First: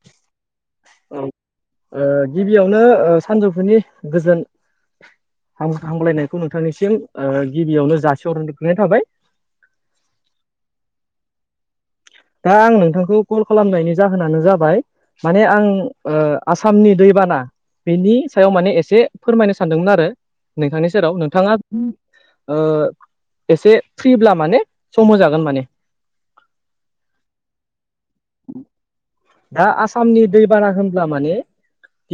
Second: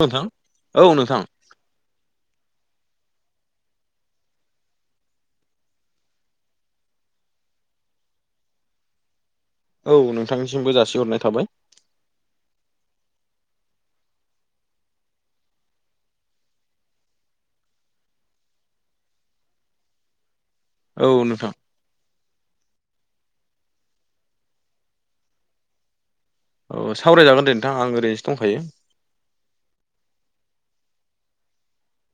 नोंथां औ नोंथां। ओ गिबियावनो सानजौफुनि गोजोन। हामलायनायखौ नोंथांनिसिम गिबियावनो जासेहर गोग्लैनाय थाबाय औ नोंथांनिसिमबो जासिहरनाय थाबाय दा आं नोंथांखौ कल खालामनायनि जाहोनानो जाबाय। माने आं आसामनि दैबाना। बेनि सायाव माने एसे फोरमायनो सानदोंमोन आरो नोंथांनि औ सेराव नोंथां नोंथाङा एसे फ्रिब्ला माने सम होजागोन माने। औ सावरायजागोन दे नोंथां आं ओरैनोसो दंखायो। दा आसामनि दैबाना होनब्ला माने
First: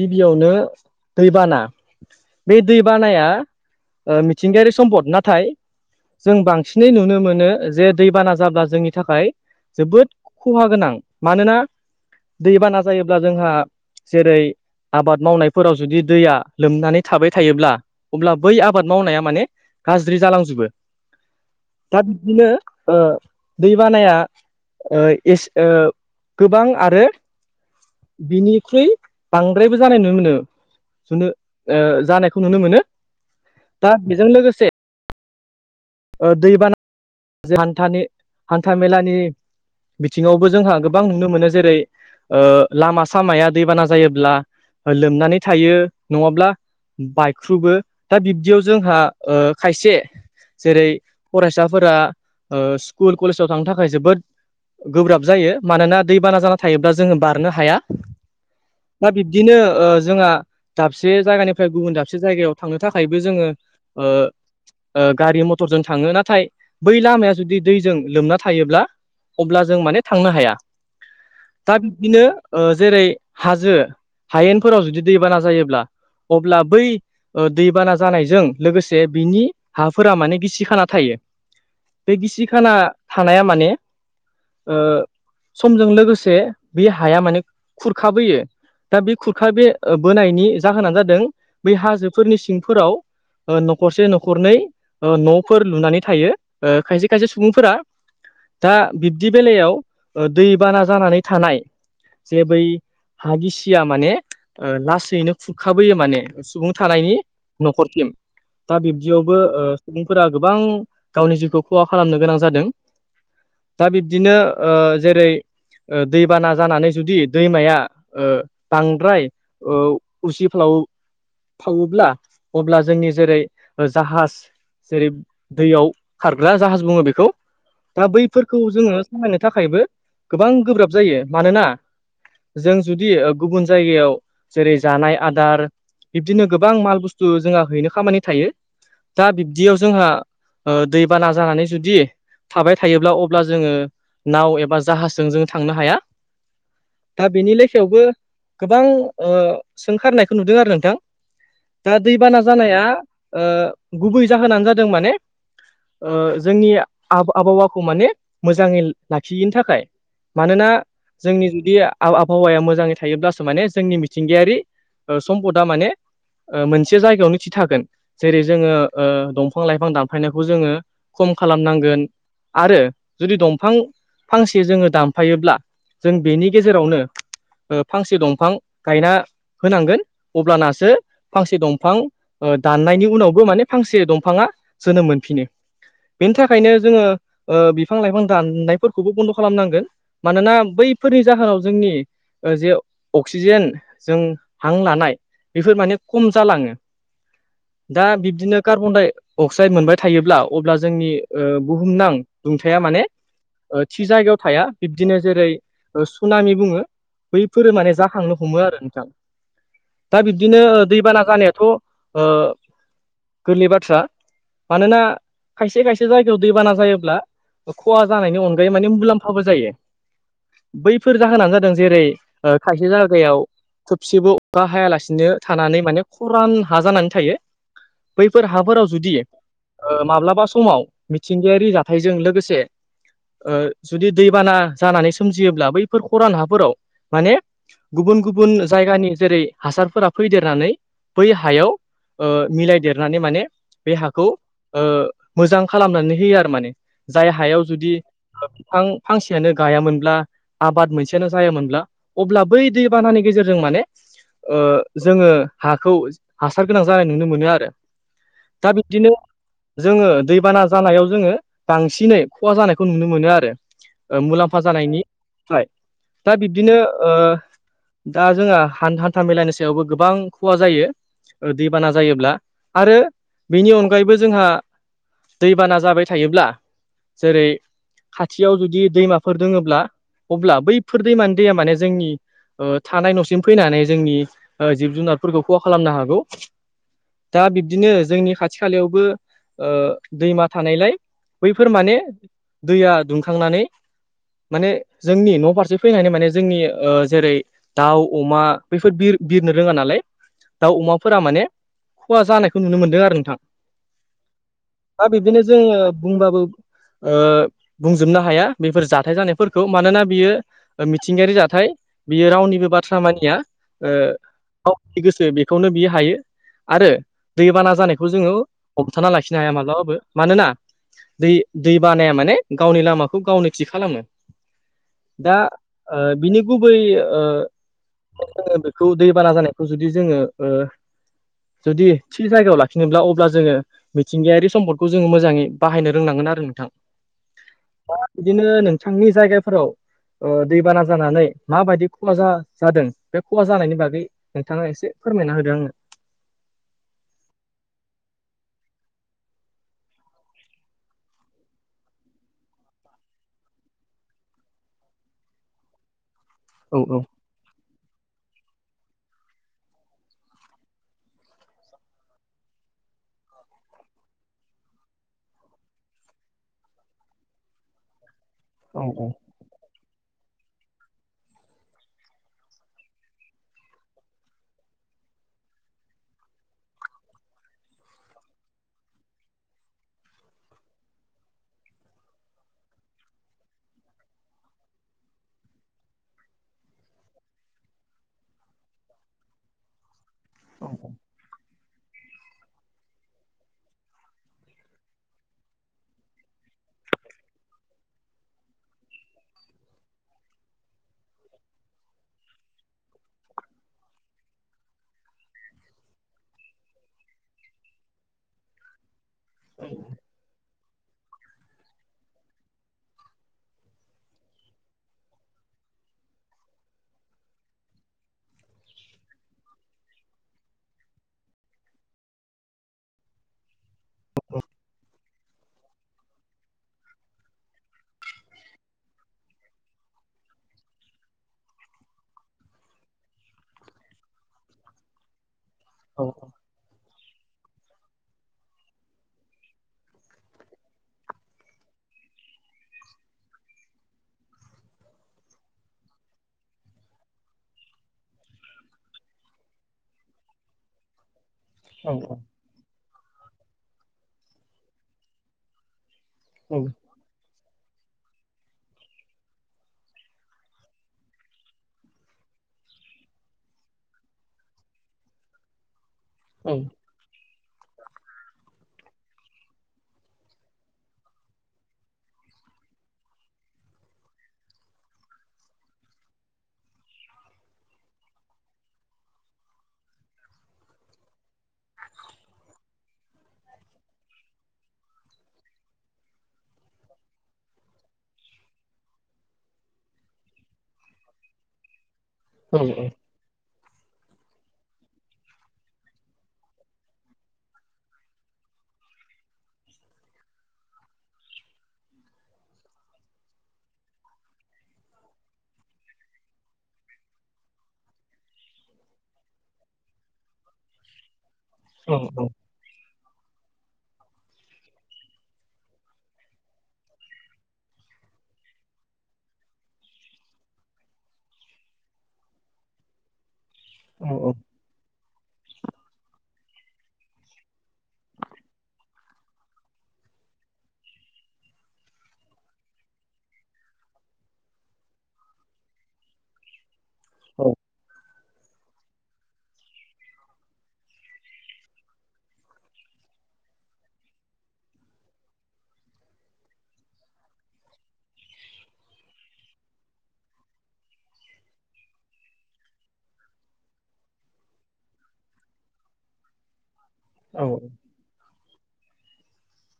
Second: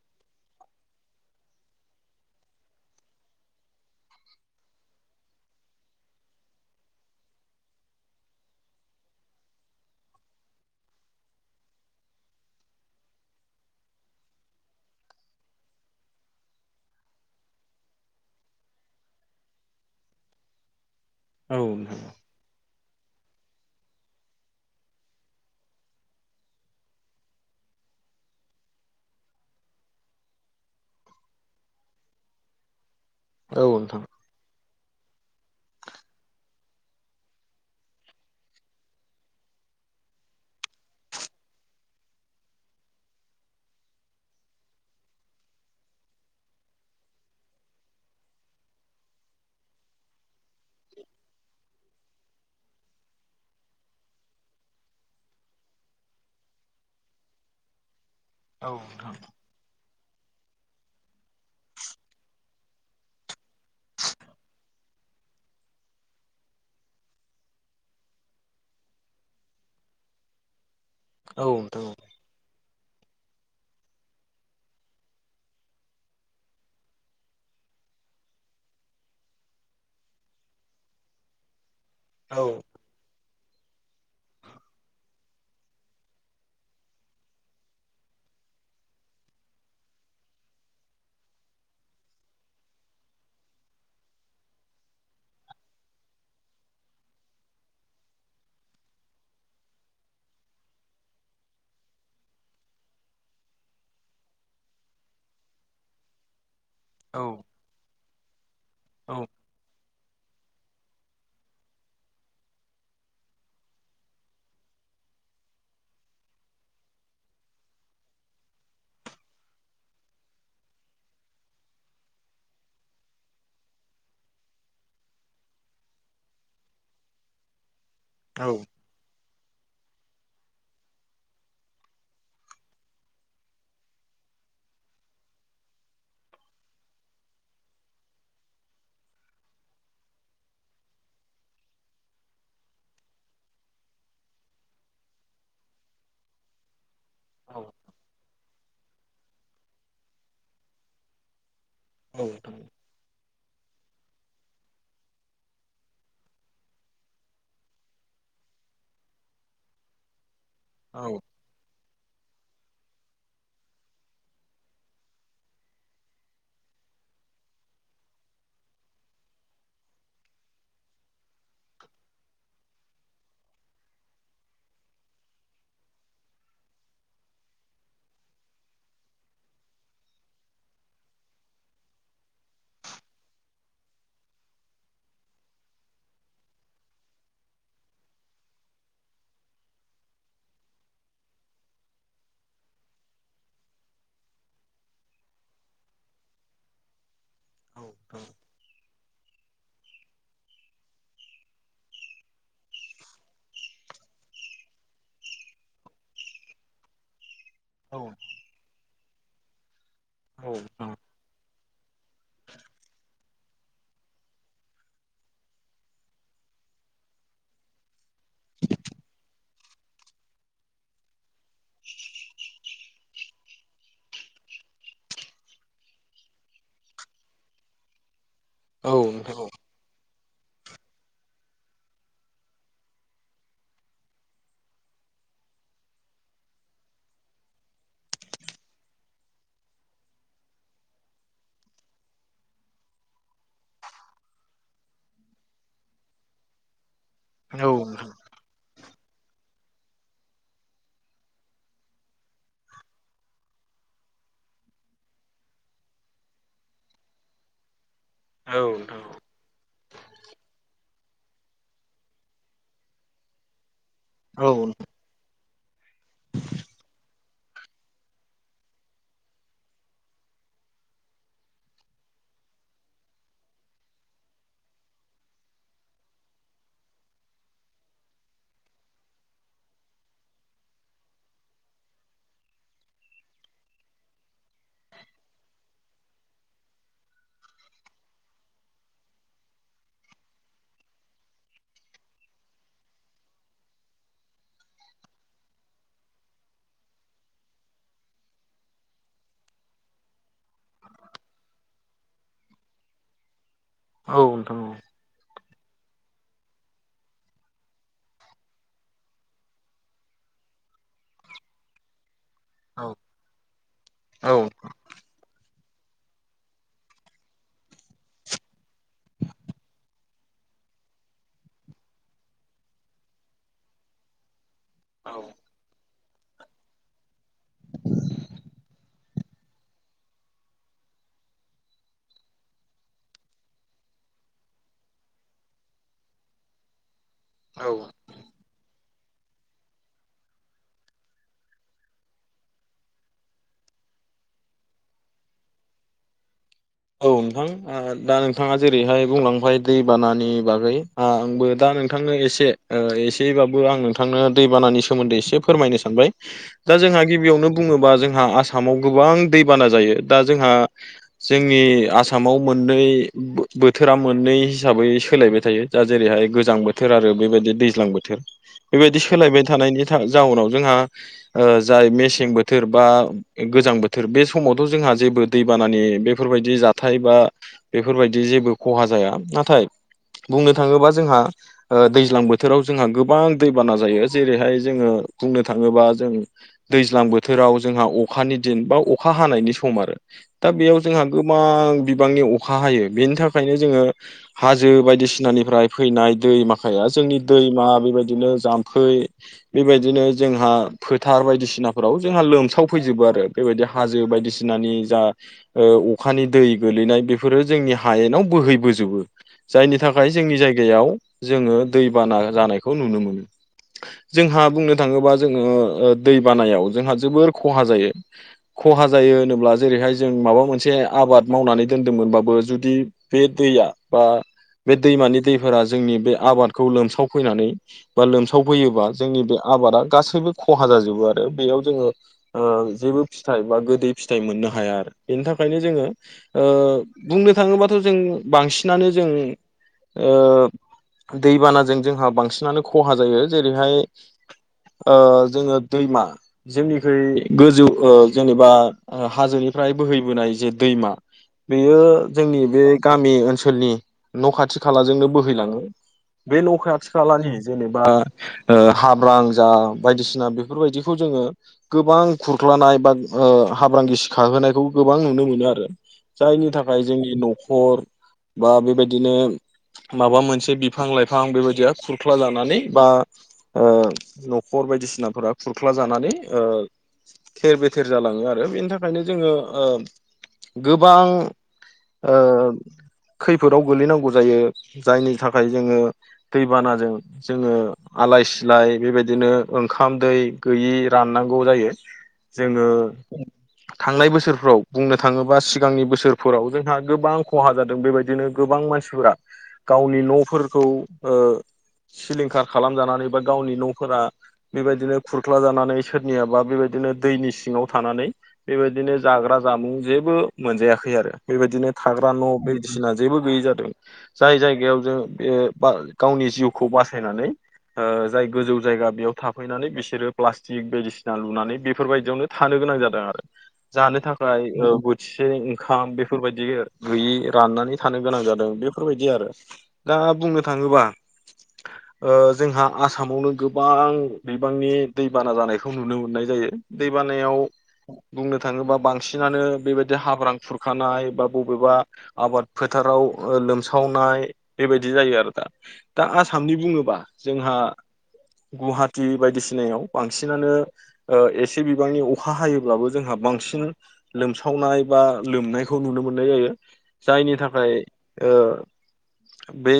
गिबियावनो दैबाना। बे दै बानाया मिथिंगायारि सम्पद नाथाय। जों बांसिनै नुनो मोनो जे दैबाना जाब्ला जोंनि थाखाय। जोबोद खहा गोनां मानोना दैबाना जायोब्ला जोंहा जेरै आबाद मावनायफोराव जुदि दैया लोमनानै थाबाय थायोब्ला अब्ला बै आबाद मावनाया माने गाज्रि जालांजोबो। औ दा बिदिनो दै बानाया एसे गोबां आरो बिनिख्रुइ बांद्रायबो जानाय नुनो मोनो सुनो जानायखौ नुनो मोनो दा नोंथां बेजों लोगोसे दैबाना हान्था मेलानि बिथिङावबो जोंहा गोबां नुनो मोनो जेरै लामा सामाया दैबाना जायोब्ला लोमनानै थायो नङाब्ला बायख्रुबो दा बिब्दियाव जोंहा खायसे जेरै फरायसाफोरा स्कुल कलेजाव थांनो थाखाय जोबोद गोब्राब जायो मानोना दैबाना जाना थायोब्ला जोङो बारनो हाया। औ दा बिब्दिनो जोंहा दाबसे जायगानिफ्राय गुबुन दाबसे जायगायाव थांनो थाखायबो जोङो गारि मथर। मटरजों थाङो नाथाय बै लामाया जुदि दैजों लोमना थायोब्ला अब्ला जों माने थांनो हाया दा नोंथां बिदिनो जेरै हाजो हायेनफोराव जुदि दैबाना जायोब्ला अब्ला बै दैबाना जानायजों लोगोसे बिनि हाफोरा माने गिसिखाना थायो बे औ नोंथां औ नोंथां औ गिसि खाना थानाया माने समजों लोगोसे बे हाया माने खुरखाबोयो दा बे खुरखा बे बोनायनि जाहोनानो जादों बै हाजोफोरनि सिंफोराव न'खरसे न'खरनै न'फोर लुनानै थायो खायसे खायसे सुबुंफोरा दा बिब्दि बेलायाव दैबाना जानानै थानाय जे बै हा गिसिया माने लासैनो खुरखाबोयो माने सुबुं औ थानायनि औ न'खरसिम दा बिब्दियावबो औ फोरा गोबां गावनि जिउखौ खहा खालामनो गोनां जादों दा बिब्दिनो जेरै दैबाना जानानै जुदि दैमाया बांद्राय उसि फालाव फाववोब्ला अब्ला जोंनि जेरै जाहाज जेरै दैयाव खारग्रा जाहाज बुङो बेखौ दा बैफोरखौ नोंथां जोङो खामायनो थाखायबो गोबां गोब्राब जायो मानोना जों जुदि गुबुन जायगायाव जेरै जानाय आदार बिब्दिनो गोबां माल बुस्थु जोंहा हैनो खामानि थायो दा बि बिदियाव जोंहा दैबाना जानानै जुदि थाबाय थायोब्ला अब्ला जोङो नाव एबा जाहाजजों जोङ थांनो हाया। दा बेनि लेखायावबो गोबां सोंखारनायखौ नुदों आरो नोंथां दा औ दैबाना जानाया गुबै जाहोनानो जादों माने ओ जोंनि आबहावाखौ माने मोजाङै लाखियैनि थाखाय मानोना औ जोंनि जुदि आबहावाया मोजाङै थायोब्लासो माने जोंनि मिथिंगायारि सम्पदा माने ओ मोनसे जायगायावनो थि थागोन जेरै जोङो दंफां लाइफां दानफायनायखौ जोङो खम खालामनांगोन आरो जुदि दंफां फांसे जोङो दानफायोब्ला जों बेनि गेजेरावनो फांसे दंफां गायना होनांगोन अब्लानासो फांसे दंफां दाननायनि उनावबो माने फांसे दंफाङा जोनोम मोनफिनो बेनि थाखायनो जोङो बिफां लाइफां दाननायफोरखौबो बन्द' खालामनांगोन मानोना बैफोरनि जाहोनाव जोंनि जे अक्सिजेन जों हां लानाय बेफोर माने खम जालाङो दा बिब्दिनो कार्बन अक्साइड मोनबाय थायोब्ला अब्ला जोंनि बुहुमनां दुंथाया माने थि जायगायाव थाया बिब्दिनो जेरै सुनामि बुङो बैफोरो माने औ जाखांनो हमो आरो नोंथां दा औ नोंथां औ नोंथां औ नोंथां औ नोंथां औ नोंथां औ बिब्दिनो दैबाना जानायाथ' गोरलै बाथ्रा मानोना खायसे खायसे जायगायाव दैबाना जायोब्ला खहा जानायनि अनगायै माने मुलाम्फाबो जायो बैफोर जाहोनानो जादों जेरै थायसे जायगायाव खोबसेबो अखा हायालासिनो थानानै माने खरान हा जानानै थायो बैफोर हाफोराव जुदि माब्लाबा समाव मिथिंगायारि जाथायजों लोगोसे जुदि दैबाना जानानै सोमजियोब्ला बैफोर खरान हाफोराव माने गुबुन गुबुन जायगानि जेरै हासारफोरा फैदेरनानै बै हायाव ओ मिलाय देर माने माने बे हाखौ मोजां खालामनानै होयो आरो माने जाय हायाव जुदि बिफां फांसेयानो गायामोनब्ला आबाद मोनसेयानो जायोमोनब्ला अब्ला बै दैबानानि गेजेरजों माने जोङो हाखौ हासार गोनां जानाय नुनो मोनो आरो दा बिदिनो जोङो दैबाना जानायाव जोङो बांसिनै खहा जानायखौ नुनो मोनो आरो मुलाम्फा जानायनि थाखाय दा बिब्दिनो दा जोंहा हान्था हान्था मेलानि सायावबो गोबां खहा जायो दैबाना जायोब्ला आरो बिनि अनगायैबो जोंहा दैबाना जाबाय थायोब्ला जेरै खाथियाव जुदि दैमाफोर दोङोब्ला अब्ला बैफोर दैमानि दैया माने जोंनि थानाय न'सिम फैनानै जोंनि जिब जुनारफोरखौ खहा खालामनो हागौ दा बिब्दिनो जोंनि खाथि खालायावबो दैमा थानायलाय बैफोर माने दैया दुंखांनानै माने जोंनि न' फारसे फैनानै माने जोंनि जेरै दाउ अमा बैफोर बिर बिरनो रोङा नालाय दाउ अमाफोरा माने खहा जानायखौ नुनो मोनदों आरो नोंथां औ नोंथां औ दा बिब्दिनो जोङो बुंबाबो ओ बुंजोबनो हाया बेफोर जाथाय जानायफोरखौ मानोना बियो मिथिंगायारि जाथाय बियो रावनिबो बाथ्रा मानिया गनि गोसो बेखौनो बियो हायो आरो दैबाना जानायखौ जोङो हमथाना लाखिनो हाया मालाबाबो मानोना दै दै बानाया माने गावनि लामाखौ गावनो थि खालामो औ दा बिनि गुबै [unintelligible] जोङो बेखौ दैबाना जानायखौ जुदि जोङो जुदि थि जायगायाव लाखिनोब्ला अब्ला जोङो मिथिंगायारि सम्दखौ जोङो मोजाङै बाहायनो रोंनांगोन आरो नोंथां औ बिदिनो नोंथांनि जायगाफोराव दैबाना जानानै माबायदि खहा जादों बे खहा जानायनि बागै नोंथाङा एसे फोरमायना होदों आंनो औ नोंथां दा नोंथाङा जेरैहाय बुंलांबाय दैबानानि बागै आंबो दा नोंथांनो एसे एसेबाबो आं नोंथांनो दैबानानि सोमोन्दै एसे फोरमायनो सानबाय [inaudible] दा जोंहा गिबियावनो बुङोबा जोंहा आसामाव गोबां दैबाना जायो दा जोंहा जोंनि आसामाव मोननै बोथोरा मोननै हिसाबै सोलायबाय थायो दा जेरैहाय गोजां बोथोर आरो बेबायदि दैज्लां बोथोर औ बेबायदि सोलायबाय थानायनि जाउनाव जोंहा जाय मेसें बोथोर बा गोजां बोथोर बे समावथ' जोंहा जेबो दैबानानि बे बेफोरबायदि जाथाय बा बेफोरबायदि जेबो खहा जाया नाथाय बुंनो थाङोबा जोंहा दैज्लां बोथोराव जोंहा गोबां दैबाना जायो जेरैहाय जोङो बुंनो थाङोबा जों दैज्लां बोथोराव जोंहा अखानि दिन बा अखा हानायनि सम आरो दा बेयाव जोंहा गोबां बिबांनि अखा हायो बेनि थाखायनो जोङो हाजो बायदिसिनानिफ्राय फैनाय दै माखाया जोंनि दैमा बेबायदिनो जाम्फै बेबायदिनो जोंहा फोथार बायदिसिनाफोराव जोंहा लोमसाव फैजोबो आरो बेबायदि हाजो बायदिसिनानि जा अखानि दै गोलैनाय बेफोरो जोंनि हायेनाव बोहैबोजोबो जायनि थाखाय जोंनि जायगायाव जोङो दैबाना जानायखौ नुनो मोनो जोंहा बुंनो थाङोबा जोङो दै बानायाव जोंहा जोबोर खहा जायो खहा जायो होनोब्ला जेरैहाय जों माबा मोनसे आबाद मावनानै दोनदोंमोनबाबो जुदि बे दैया बा बे दैमानि दै फोरा जोंनि बे आबादखौ लोमसावफैनानै बा लोमसावफैयोबा जोंनि बे आबादा गासैबो खहा जाजोबो आरो बेयाव जोङो जेबो फिथाइ बा गोदै फिथाइ मोननो हाया आरो बेनि थाखायनो जोङो औ बुंनो थाङोबाथ' जों बांसिनानो जों दैबानाजों जोंहा बांसिनानो खहा जायो जेरैहाय जोङो दैमा जोंनिखै गोजौ जेनेबा हाजोनिफ्राय बोहैबोनाय जे दैमा बेयो औ जोंनि बे गामि ओनसोलनि न' खाथि खालाजोंनो बोहैलाङो बे औ न'खाथि खालानि जेनेबा हाब्रां जा बायदिसिना बेफोरबायदिखौ जोङो गोबां खुरख्लानाय बा हाब्रां गिसि खाहोनायखौ गोबां नुनो मोनो आरो जायनि औ थाखाय जोंनि न'खर बा बेबायदिनो माबा मोनसे बिफां लाइफां बेबायदिया खुरख्ला जानानै बा न'खर बायदिसिनाफोरा खुरख्ला जानानै थेर बेथेर जालाङो आरो बेनि थाखायनो जोङो गोबां खैफोदाव गोलैनांगौ जायो जायनि थाखाय जोङो दैबानाजों जोङो आलाय सिलाय बेबायदिनो ओंखाम दै गैयि राननांगौ जायो औ जोङो थांनाय बोसोर फोराव बुंनो थाङोबा सिगांनि बोसोरफोराव जोंहा गोबां खहा जादों बेबायदिनो गोबां मानसिफोरा गावनि न'फोरखौ सिलिंखार खालामजानानै बा गावनि न'फोरा बेबायदिनो खुरख्ला जानानै सोरनियाबा बेबायदिनो दैनि सिङाव थानानै बेबायदिनो जाग्रा जामुं जेबो मोनजायाखै आरो बेबायदिनो औ थाग्रा न' बायदिसिना जेबो गैयै जादों जाय जायगायाव जों बे गावनि जिउखौ बासायनानै ओ जाय गोजौ जायगा बेयाव थाफैनानै बिसोरो प्लास्टिक बायदिसिना लुनानै बेफोरबायदियावनो थानो गोनां जादों आरो जानो औ थाखाय बो थिसे ओंखाम बेफोरबायदि गैयि राननानै थानो गोनां जादों बेफोरबायदि आरो दा बुंनो थाङोबा [inaudible] जोंहा आसामावनो गोबां दैबांनि दैबाना जानायखौ नुनो मोननाय जायो दै बानायाव बुंनो थाङोबा बांसिनानो बेबायदि हाब्रां खुरखानाय बा बबेबा आबाद फोथाराव लोमसावनाय बेबायदि जायो आरो दा दा आसामनि बुङोबा जोंहा गुवाहाटि बायदिसिनायाव बांसिनानो एसे बिबांनि अखा हायोब्लाबो जोंहा बांसिन लोमसावनाय बा लोमनायखौ नुनो मोननाय जायो जायनि औ थाखाय ओ बै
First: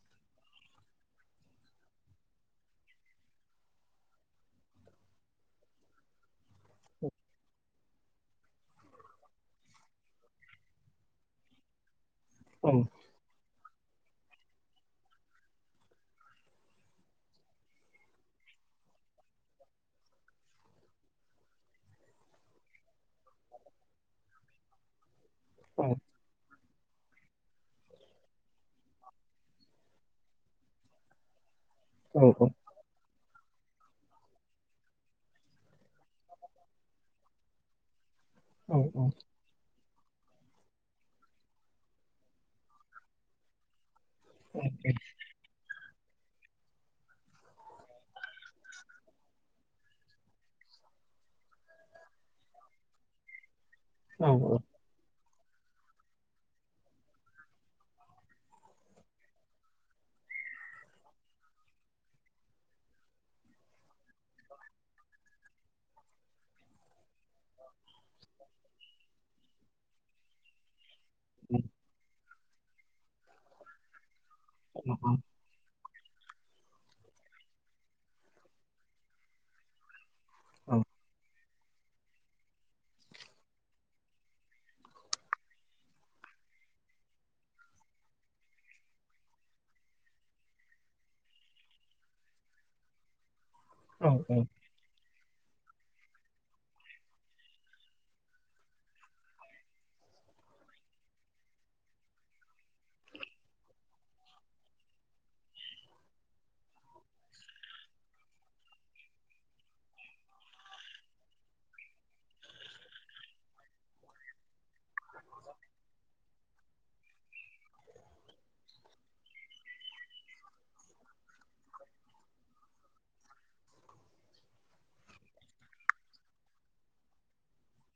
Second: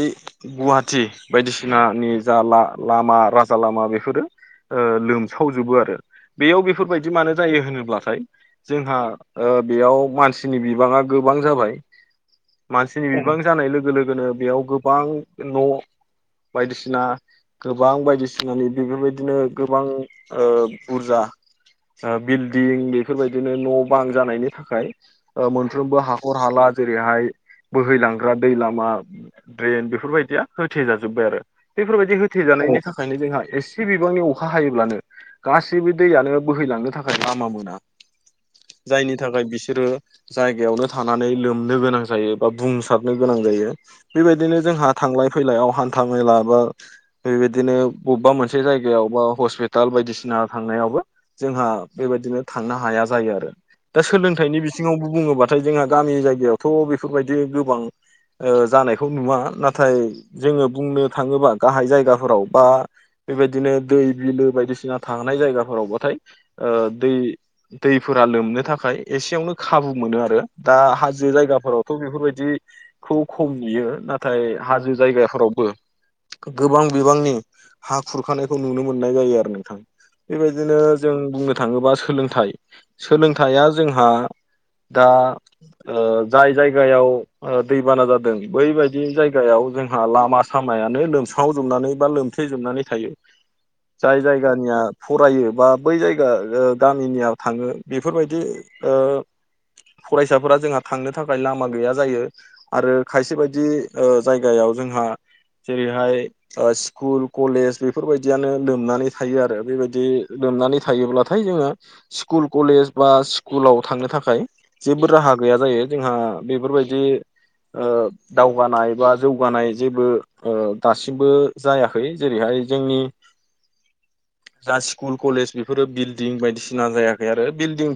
गुवाहाटि बायदिसिनानि जा ला लामा राजा लामा बेफोरो ओ‌ लोमसावजोबो आरो बेयाव बेफोरबायदि मानो जायो होनोब्लाथाय जोंहा ओ बेयाव मानसिनि बिबाङा गोबां जाबाय औ मानसिनि गोबां जानाय लोगो लोगोनो बेयाव गोबां न' बायदिसिना गोबां बायदिसिनानि बेफोरबायदिनो गोबां बुरजा बिल्डिं बि बेफोरबायदिनो न' बां जानायनि थाखाय मोनफ्रोमबो हाखर हाला जेरैहाय बोहैलांग्रा दै लामा द्रेन बेफोरबायदिया होथेजाजोब्बाय आरो बेफोरबायदि होथे जानायनि था खायनो जोंहा एसे बिबांनि अखा हायोब्लानो गासैबो दैयानो बोहैलांनो थाखाय लामा मोना जायनि थाखाय बिसोरो जायगायावनो थानानै लोमनो गोनां जायो बा बुंसारनो गोनां जायो बेबायदिनो जोंहा थांलाय फैलायाव हान्था मेला बा बेबायदिनो बबेबा मोनसे जायगायाव बा हस्पिटाल बायदिसिना थांनायावबो जोंहा बेबायदिनो थांनो हाया जायो आरो दा सोलोंथाइनि बि थिङावबो बुङोबाथाय जोंहा गामि जायगायावथ' बेफोरबायदि गोबां ओ जानायखौ नुवा नाथाय जोङो बुंनो थाङोबा गाहाय जायगाफोराव बा बेबायदिनो दै बिलो बायदिसिना थांनाय जायगाफोरावबाथाय ओ दै दैफोरा लोमनो थाखाय एसेयावनो खाबु मोनो आरो दा हा जो जायगाफोरावथ' बेफोरबायदिखौ खम नुयो ना नाथाय हाजो जायगाफोरावबो गोबां बिबांनि हा खुरखानायखौ नुनो मोननाय जायो आरो नोंथां बेबायदिनो जों बुंनो थाङोबा सोलोंथाइ सोलोंथाइया जोंहा दा ओ जाय जायगायाव दैबाना जादों बैबायदि जायगायाव जोंहा लामा सामायानो लोमसङाव जोबनानै बा लोमथे जोबनानै थायो [inaudible] जाय जायगानिया फरायो बा बै जायगा गा मिनिया थाङो बेफोरबायदि ओ फरायसाफोरा जोंहा थांनो थाखाय लामा गैया जायो आरो खायसे बायदि जायगायाव जोंहा जेरैहाय स्कुल कलेज बेफोरबायदियानो लोमनानै थायो आरो बेबायदि लोमनानै थायोब्लाथाय जोङो स्कुल कलेज बा स्कुलाव थांनो थाखाय जेबो राहा गैया जायो जोंहा बेफोरबायदि ओ दावगानाय बा जौगानाय जेबो ओ दासिमबो जायाखै जेरैहाय जोंनि [inaudible] जा स्कुल कलेज बेफोरो बिल्डिं बायदिसिना जायाखै आरो बिल्डिं